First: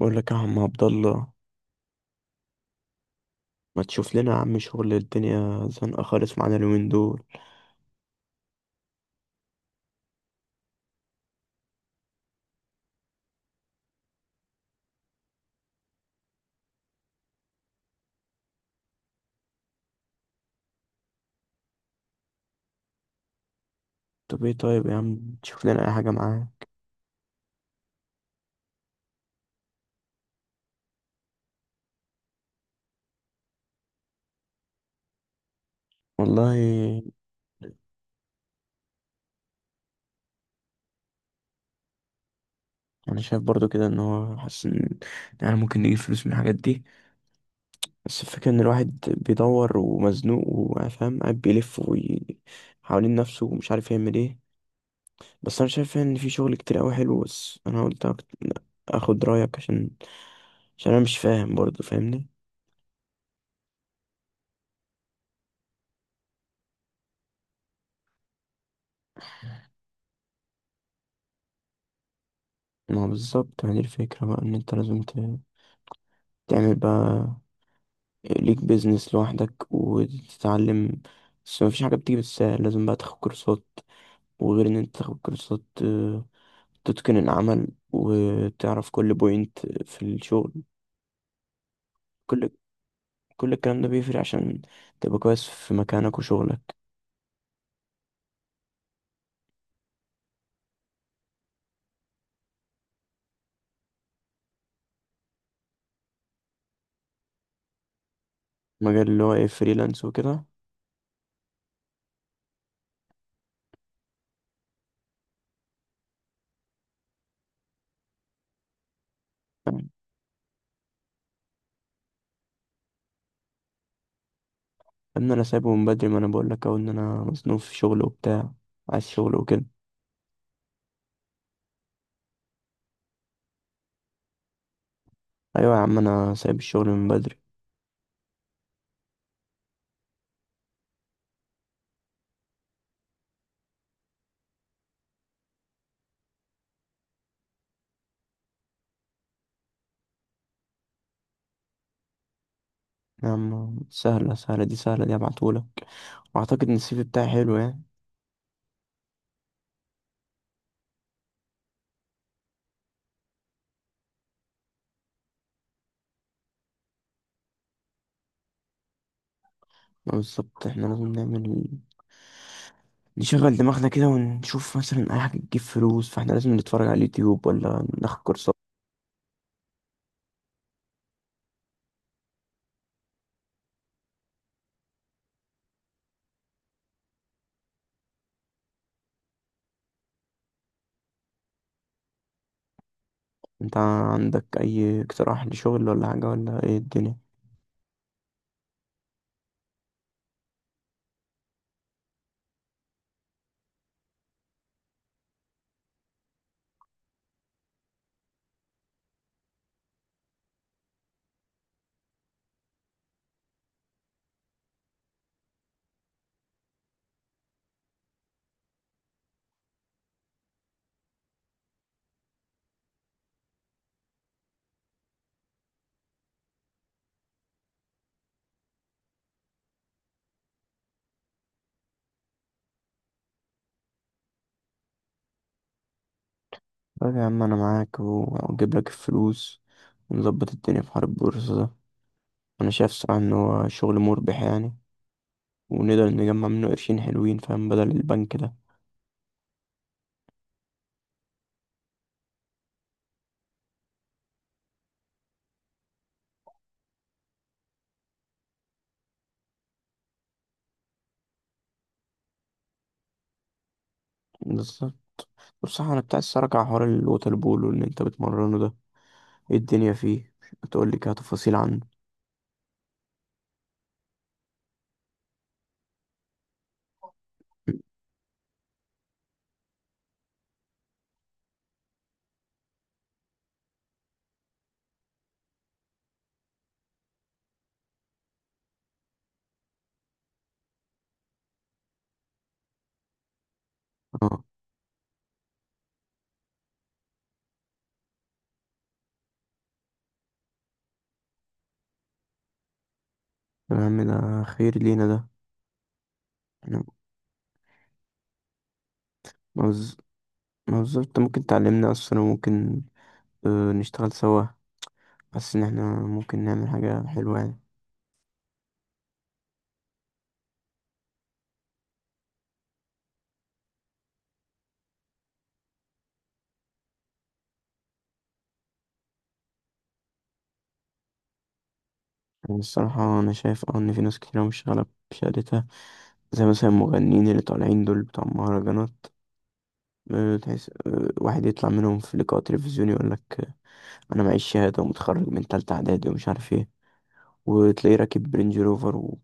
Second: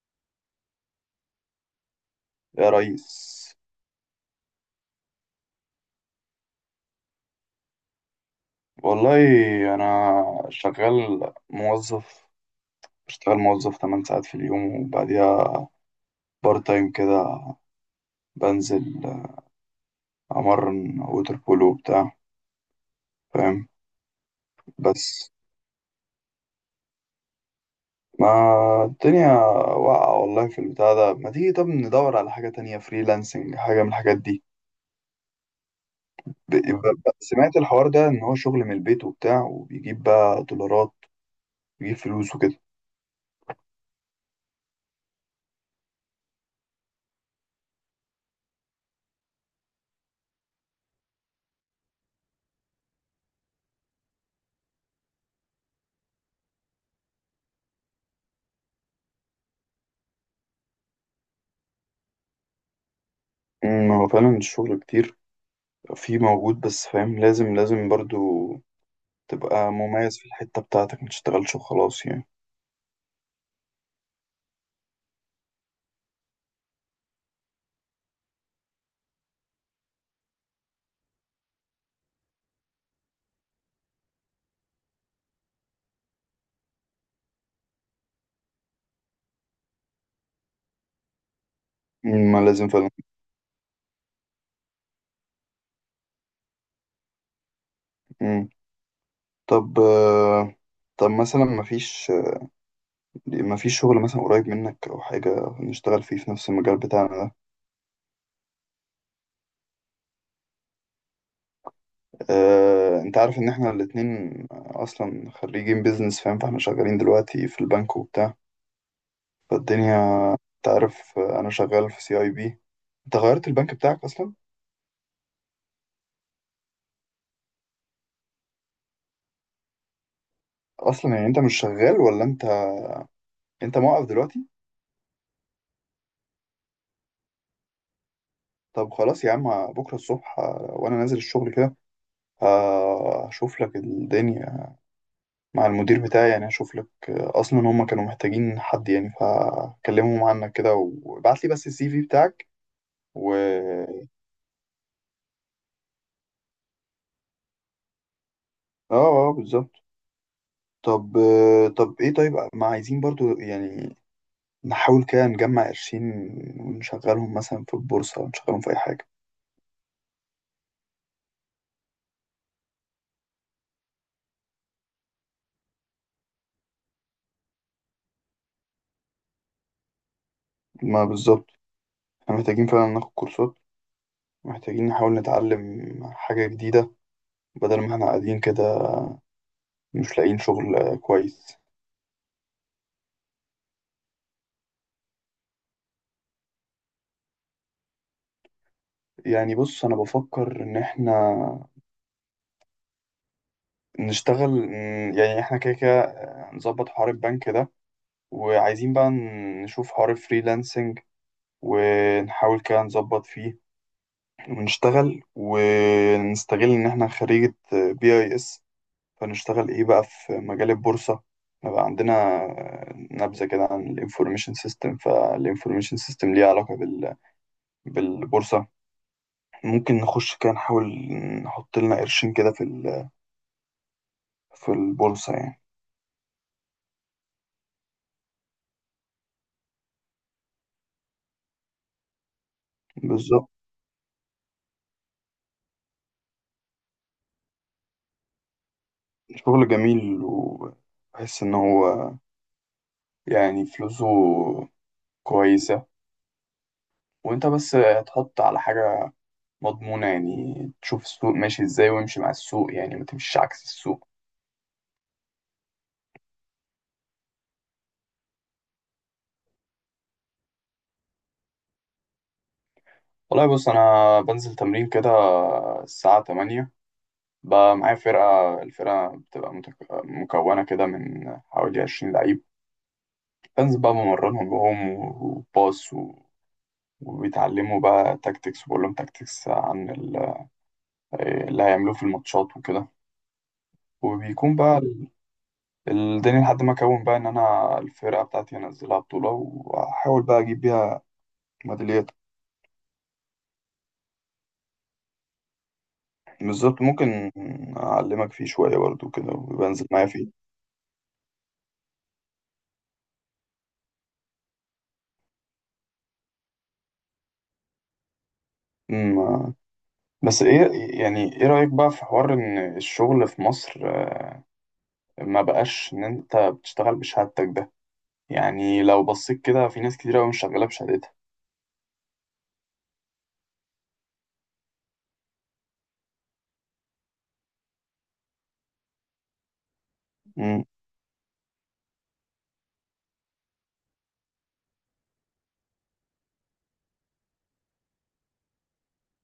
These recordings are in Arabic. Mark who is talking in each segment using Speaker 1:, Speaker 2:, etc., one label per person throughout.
Speaker 1: بقول لك يا عم عبد الله،
Speaker 2: يا ريس.
Speaker 1: ما تشوف لنا يا عم شغل؟ الدنيا زنقة خالص معانا اليومين دول.
Speaker 2: والله أنا شغال موظف، بشتغل موظف 8 ساعات في اليوم وبعديها بارت تايم كده. بنزل أمرن ووتر بولو وبتاع، فاهم.
Speaker 1: طب ايه طيب يا عم،
Speaker 2: بس
Speaker 1: تشوف لنا اي حاجة معاه.
Speaker 2: ما الدنيا واقعة والله في البتاع ده، ما تيجي طب ندور على حاجة تانية، فريلانسنج، حاجة من الحاجات دي.
Speaker 1: والله
Speaker 2: سمعت الحوار ده إن هو شغل من البيت وبتاع، وبيجيب بقى دولارات، بيجيب فلوس وكده.
Speaker 1: انا شايف برضو كده ان هو حاسس ان يعني ممكن نجيب فلوس من الحاجات دي. بس الفكرة ان الواحد بيدور ومزنوق وفاهم، قاعد بيلف حوالين نفسه ومش عارف يعمل ايه. بس انا شايف ان في شغل كتير قوي حلو، بس انا اخد رأيك عشان عشان انا مش فاهم برضو، فاهمني؟
Speaker 2: هو فعلا الشغل كتير في موجود، بس فاهم لازم برضو تبقى مميز في الحتة بتاعتك، ما تشتغلش وخلاص يعني.
Speaker 1: ما بالظبط. يعني الفكرة بقى ان انت تعمل بقى ليك بيزنس لوحدك وتتعلم. بس مفيش حاجة بتيجي بالسهل، لازم بقى تاخد كورسات. وغير ان انت تاخد كورسات، تتقن العمل وتعرف كل بوينت في الشغل.
Speaker 2: ما
Speaker 1: كل
Speaker 2: لازم فعلا.
Speaker 1: كل الكلام ده بيفرق عشان تبقى كويس في مكانك وشغلك.
Speaker 2: مم. طب طب مثلا ما فيش شغل مثلا قريب منك او حاجة نشتغل فيه في نفس المجال بتاعنا ده.
Speaker 1: مجال اللي هو ايه، فريلانس وكده؟
Speaker 2: انت عارف ان احنا الاتنين اصلا خريجين بيزنس، فاهم، فاحنا شغالين دلوقتي في البنك وبتاع، فالدنيا انت عارف، انا شغال في CIB. انت غيرت البنك بتاعك اصلا؟
Speaker 1: ان انا سايبه من بدري، ما انا بقول لك اهو ان انا مصنوف في شغل وبتاع، عايز شغل وكده.
Speaker 2: اصلا يعني انت مش شغال، ولا انت موقف دلوقتي؟
Speaker 1: ايوه يا عم، انا سايب الشغل من بدري.
Speaker 2: طب خلاص يا عم، بكرة الصبح وأنا نازل الشغل كده، هشوف لك الدنيا مع المدير بتاعي. يعني هشوف لك، أصلا هما كانوا محتاجين حد، يعني فكلمهم عنك كده. وابعت لي بس السي في بتاعك
Speaker 1: يا
Speaker 2: و
Speaker 1: عم سهلة، سهلة دي، سهلة دي هبعتهولك. واعتقد ان السي في بتاعي حلو يعني.
Speaker 2: اه، اه، بالظبط. طب طب ايه، طيب ما عايزين برضو يعني نحاول كده نجمع قرشين ونشغلهم مثلا في البورصة، ونشغلهم في أي حاجة.
Speaker 1: ما بالظبط، احنا لازم نعمل، نشغل دماغنا كده ونشوف مثلا اي حاجة تجيب فلوس. فاحنا لازم نتفرج على اليوتيوب ولا ناخد كورسات.
Speaker 2: ما بالظبط، احنا محتاجين فعلا ناخد كورسات، محتاجين نحاول نتعلم حاجة جديدة بدل ما احنا قاعدين كده مش لاقيين شغل كويس.
Speaker 1: انت عندك اي اقتراح لشغل ولا حاجة، ولا ايه الدنيا؟
Speaker 2: يعني بص، انا بفكر ان احنا نشتغل، يعني احنا كده كده نظبط حوار البنك ده، وعايزين بقى نشوف حوار الفريلانسنج، ونحاول كده نظبط فيه. ونشتغل ونستغل ان احنا خريجة BIS، فنشتغل ايه بقى في مجال البورصة، نبقى عندنا نبذة كده عن الانفورميشن سيستم، فالانفورميشن سيستم ليه علاقة بالبورصة. ممكن نخش كده، نحاول نحط لنا قرشين كده في البورصة يعني.
Speaker 1: طيب يا عم، انا معاك واجيب لك الفلوس ونظبط الدنيا في حوار البورصة ده. انا شايف صراحة ان
Speaker 2: بالظبط.
Speaker 1: هو شغل مربح يعني، ونقدر نجمع منه قرشين حلوين، فاهم؟ بدل البنك ده.
Speaker 2: شغل جميل وبحس إن هو يعني فلوسه كويسة، وأنت بس تحط على حاجة مضمونة يعني، تشوف السوق ماشي إزاي وامشي مع السوق، يعني ما تمشيش عكس السوق.
Speaker 1: بالظبط. بصراحة انا بتاع الصراحة، على حوار الوتر بول واللي انت بتمرنه ده، ايه الدنيا فيه؟ تقول لي كده تفاصيل عنه.
Speaker 2: والله بص، أنا بنزل تمرين كده الساعة 8، بقى معايا فرقة، الفرقة بتبقى مكونة كده من حوالي 20 لعيب. بنزل بقى بمرنهم وهم وباص، وبيتعلموا بقى تاكتكس، وبقول لهم تاكتكس اللي هيعملوه في الماتشات وكده.
Speaker 1: اه.
Speaker 2: وبيكون بقى الدنيا، لحد ما اكون بقى ان انا الفرقه بتاعتي انزلها بطوله، واحاول بقى اجيب بيها ميداليات.
Speaker 1: طب يا عم ده خير لينا ده، احنا
Speaker 2: بالظبط، ممكن اعلمك فيه شويه برضو كده، وبنزل
Speaker 1: موز-
Speaker 2: معايا فيه.
Speaker 1: موظف، انت ممكن تعلمنا اصلا، وممكن نشتغل سوا. حاسس ان احنا ممكن نعمل حاجة حلوة يعني.
Speaker 2: أمم، بس ايه، يعني ايه رايك بقى في حوار ان الشغل في مصر ما بقاش ان انت بتشتغل بشهادتك ده؟ يعني لو بصيت كده، في ناس كتير قوي مش شغاله بشهادتها.
Speaker 1: يعني الصراحة انا شايف اه ان في ناس كتير أوي مش شغالة بشهادتها. زي مثلا المغنيين اللي طالعين دول بتوع المهرجانات،
Speaker 2: أمم.
Speaker 1: تحس واحد يطلع منهم في لقاء تلفزيوني يقول لك، انا معيش شهاده ومتخرج من تالتة اعدادي ومش عارف ايه، وتلاقيه راكب رينج روفر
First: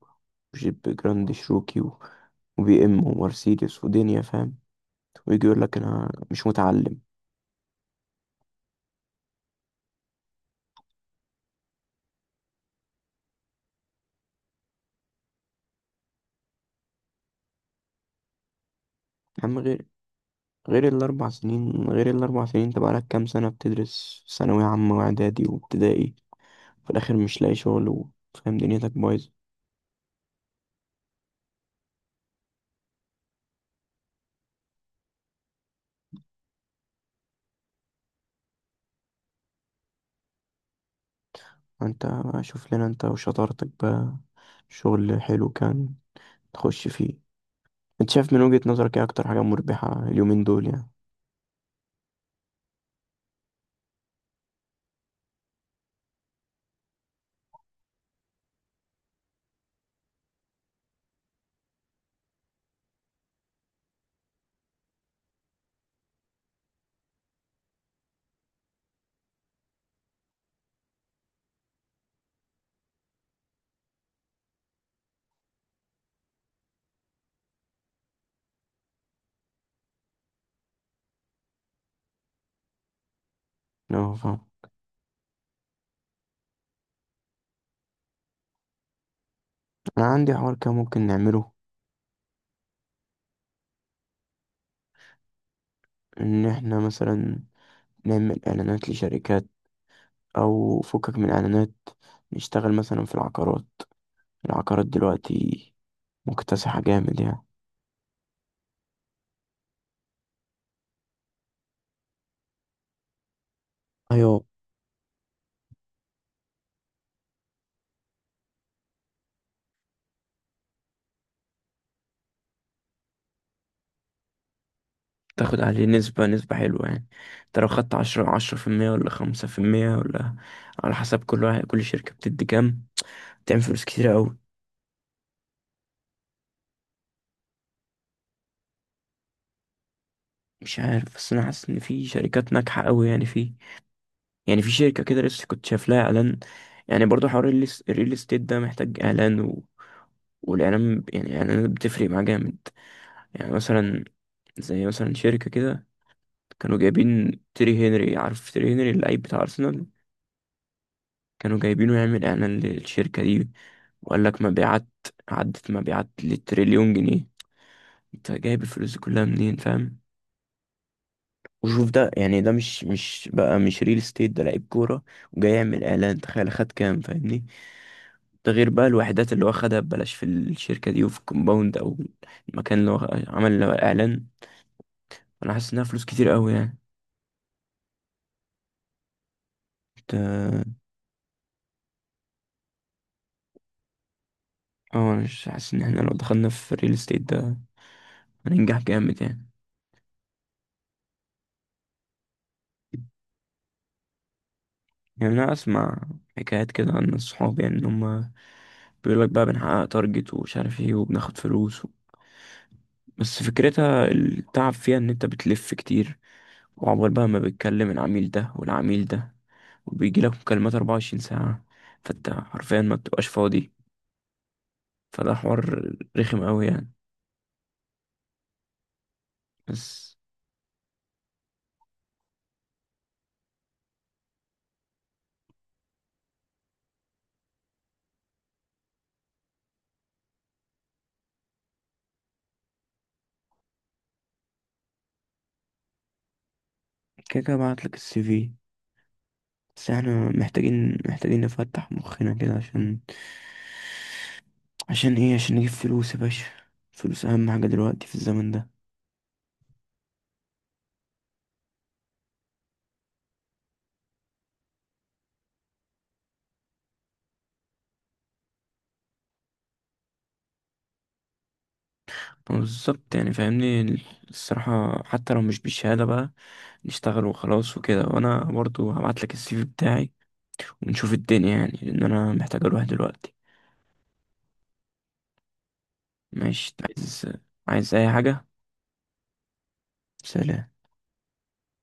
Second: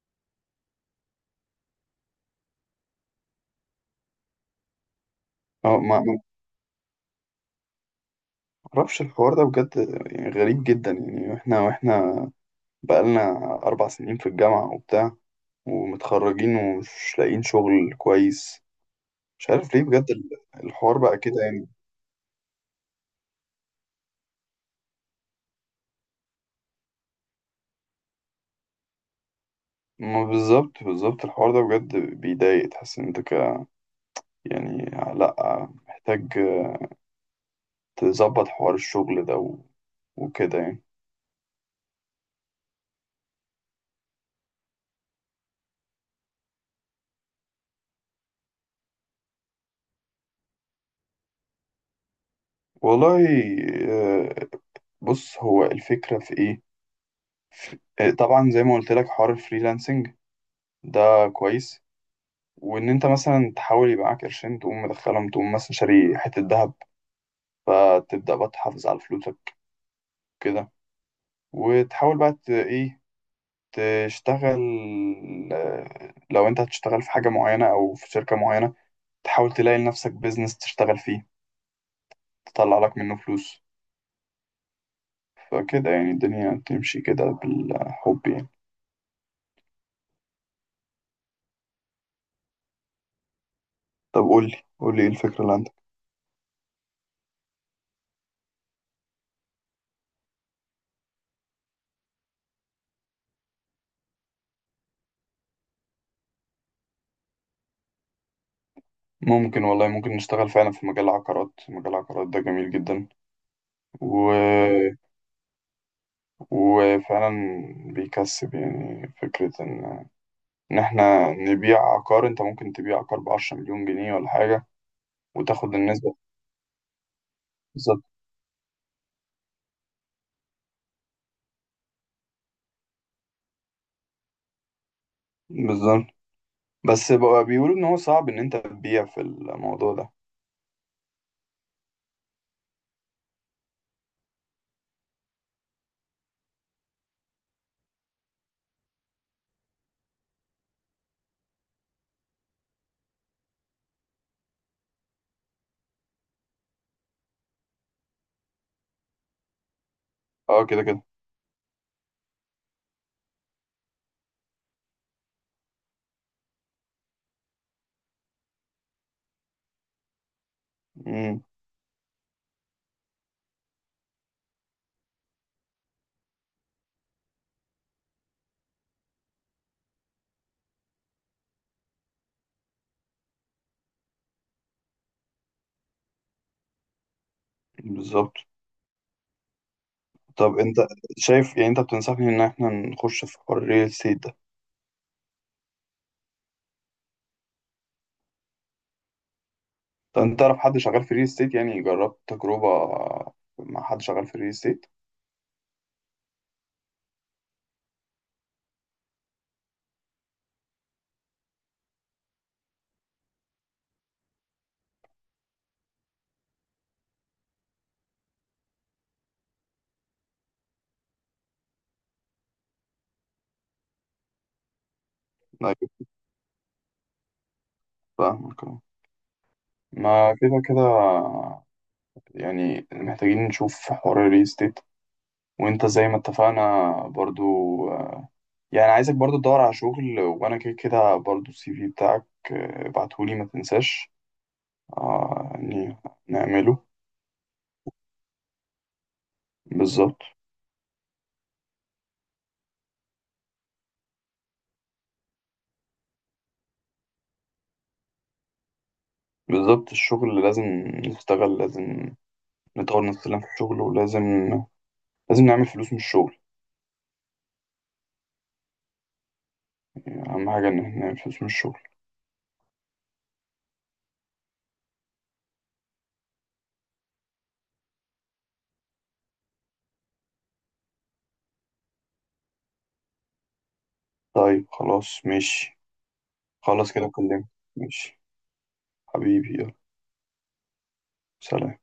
Speaker 1: وجيب جراند شروكي وبي ام ومرسيدس ودنيا، فاهم؟ ويجي يقول لك
Speaker 2: اه، ما
Speaker 1: انا مش متعلم.
Speaker 2: معرفش الحوار ده بجد، يعني غريب جدا. يعني احنا بقالنا 4 سنين في الجامعة وبتاع، ومتخرجين ومش لاقيين شغل كويس.
Speaker 1: يا
Speaker 2: مش
Speaker 1: عم،
Speaker 2: عارف ليه
Speaker 1: غير
Speaker 2: بجد
Speaker 1: غير
Speaker 2: الحوار بقى
Speaker 1: الاربع
Speaker 2: كده يعني.
Speaker 1: سنين انت بقالك كام سنه بتدرس ثانويه عامه واعدادي وابتدائي. في الاخر مش لاقي شغل فاهم، دنيتك بايظه.
Speaker 2: ما بالظبط، بالظبط، الحوار ده بجد بيضايق. تحس ان انت يعني لأ، محتاج تظبط حوار الشغل ده و... وكده يعني.
Speaker 1: انت شوف لنا انت وشطارتك بقى شغل حلو كان تخش فيه. انت شايف من وجهة نظرك ايه اكتر حاجة مربحة اليومين دول يعني؟
Speaker 2: والله، آه، بص هو الفكرة في ايه. طبعا زي ما قلت لك حوار الفريلانسنج ده كويس، وان انت مثلا تحاول يبقى معاك قرشين، تقوم مدخلهم، تقوم مثلا شاري حتة ذهب، فتبدأ بقى تحافظ على فلوسك كده، وتحاول بقى ايه تشتغل. لو انت هتشتغل في حاجة معينة او في شركة معينة، تحاول تلاقي لنفسك بيزنس تشتغل فيه، تطلع لك منه فلوس.
Speaker 1: اه فاهم.
Speaker 2: فكده يعني الدنيا تمشي كده بالحب يعني.
Speaker 1: انا عندي حوار كده ممكن نعمله.
Speaker 2: طب قولي قولي، ايه الفكرة اللي عندك؟
Speaker 1: ان احنا مثلا نعمل اعلانات لشركات، او فكك من اعلانات، نشتغل مثلا في العقارات. العقارات دلوقتي مكتسحة جامد يعني.
Speaker 2: ممكن والله، ممكن نشتغل فعلا في مجال العقارات. مجال العقارات ده جميل
Speaker 1: ايوه،
Speaker 2: جدا. وفعلا بيكسب، يعني فكرة إن إحنا نبيع عقار، أنت ممكن تبيع عقار بعشرة مليون جنيه ولا حاجة،
Speaker 1: تاخد
Speaker 2: وتاخد
Speaker 1: عليه
Speaker 2: النسبة.
Speaker 1: نسبة، نسبة حلوة يعني. انت لو خدت
Speaker 2: بالظبط،
Speaker 1: عشرة، 10% ولا 5%، ولا على حسب كل واحد، كل شركة بتدي كام. تعمل فلوس كتيرة أوي.
Speaker 2: بالظبط. بس بقى بيقولوا إن هو صعب إن أنت تبيع في الموضوع ده.
Speaker 1: مش عارف، بس أنا حاسس إن في شركات ناجحة أوي يعني. فيه يعني في شركة كده لسه كنت شايف لها اعلان. يعني برضو حوار الريل استيت ده محتاج اعلان، والاعلان يعني الاعلانات بتفرق معاه جامد. يعني مثلا، زي مثلا شركة كده، كانوا جايبين تيري هنري. عارف تيري هنري اللعيب بتاع ارسنال؟
Speaker 2: أه كده كده.
Speaker 1: كانوا جايبينه يعمل اعلان للشركة دي، وقال لك مبيعات عدت مبيعات لتريليون جنيه. انت جايب الفلوس دي كلها منين، فاهم؟
Speaker 2: أمم،
Speaker 1: وشوف ده، يعني ده مش بقى، مش ريل استيت، ده لعيب كورة وجاي يعمل اعلان، تخيل خد كام، فاهمني؟ ده غير بقى الوحدات اللي هو خدها ببلاش في الشركة دي وفي الكومباوند أو المكان اللي هو عمل له إعلان. أنا حاسس إنها فلوس كتير أوي يعني.
Speaker 2: بالظبط.
Speaker 1: ت-
Speaker 2: طب أنت شايف، يعني أنت بتنصحني إن إحنا نخش في حوار الريل استيت ده؟
Speaker 1: اه، أنا مش حاسس، إن إحنا لو دخلنا في الريل استيت ده هننجح جامد يعني.
Speaker 2: طب أنت تعرف حد شغال في الريل استيت؟ يعني جربت تجربة مع حد شغال في الريل استيت؟
Speaker 1: يعني أنا أسمع حكايات كده عن الصحاب، يعني إن هما بيقولك بقى بنحقق تارجت ومش عارف إيه وبناخد فلوس بس فكرتها التعب فيها، إن أنت بتلف كتير، وعقبال بقى ما بتكلم العميل ده والعميل ده، وبيجيلك مكالمات 24 ساعة. فأنت حرفيا ما بتبقاش فاضي، فده
Speaker 2: لا.
Speaker 1: حوار رخم قوي يعني.
Speaker 2: فاهمك أه.
Speaker 1: بس
Speaker 2: ما كده كده يعني محتاجين نشوف حوار الريل ستيت. وانت زي ما اتفقنا برضو، آه، يعني عايزك برضو تدور على شغل، وانا كده كده برضو السي في بتاعك، ابعتهولي، ما تنساش، يعني نعمله.
Speaker 1: كده كده بعتلك السي في. بس
Speaker 2: بالظبط،
Speaker 1: احنا محتاجين نفتح مخنا كده عشان، عشان ايه؟ عشان نجيب فلوس يا باشا. فلوس اهم حاجة دلوقتي في الزمن ده.
Speaker 2: بالظبط، الشغل لازم نشتغل، لازم نطور نفسنا في الشغل، ولازم نعمل فلوس من الشغل. يعني اهم حاجة ان احنا نعمل فلوس من الشغل.
Speaker 1: بالظبط يعني، فاهمني؟ الصراحة حتى لو مش بالشهادة بقى، نشتغل وخلاص وكده. وانا برضو هبعتلك السي في بتاعي ونشوف الدنيا، يعني لان انا محتاج اروح دلوقتي.
Speaker 2: طيب خلاص ماشي.
Speaker 1: ماشي،
Speaker 2: خلاص كده
Speaker 1: عايز،
Speaker 2: كلمت.
Speaker 1: عايز اي
Speaker 2: ماشي
Speaker 1: حاجة؟
Speaker 2: حبيبي، يلا
Speaker 1: سلام.
Speaker 2: سلام.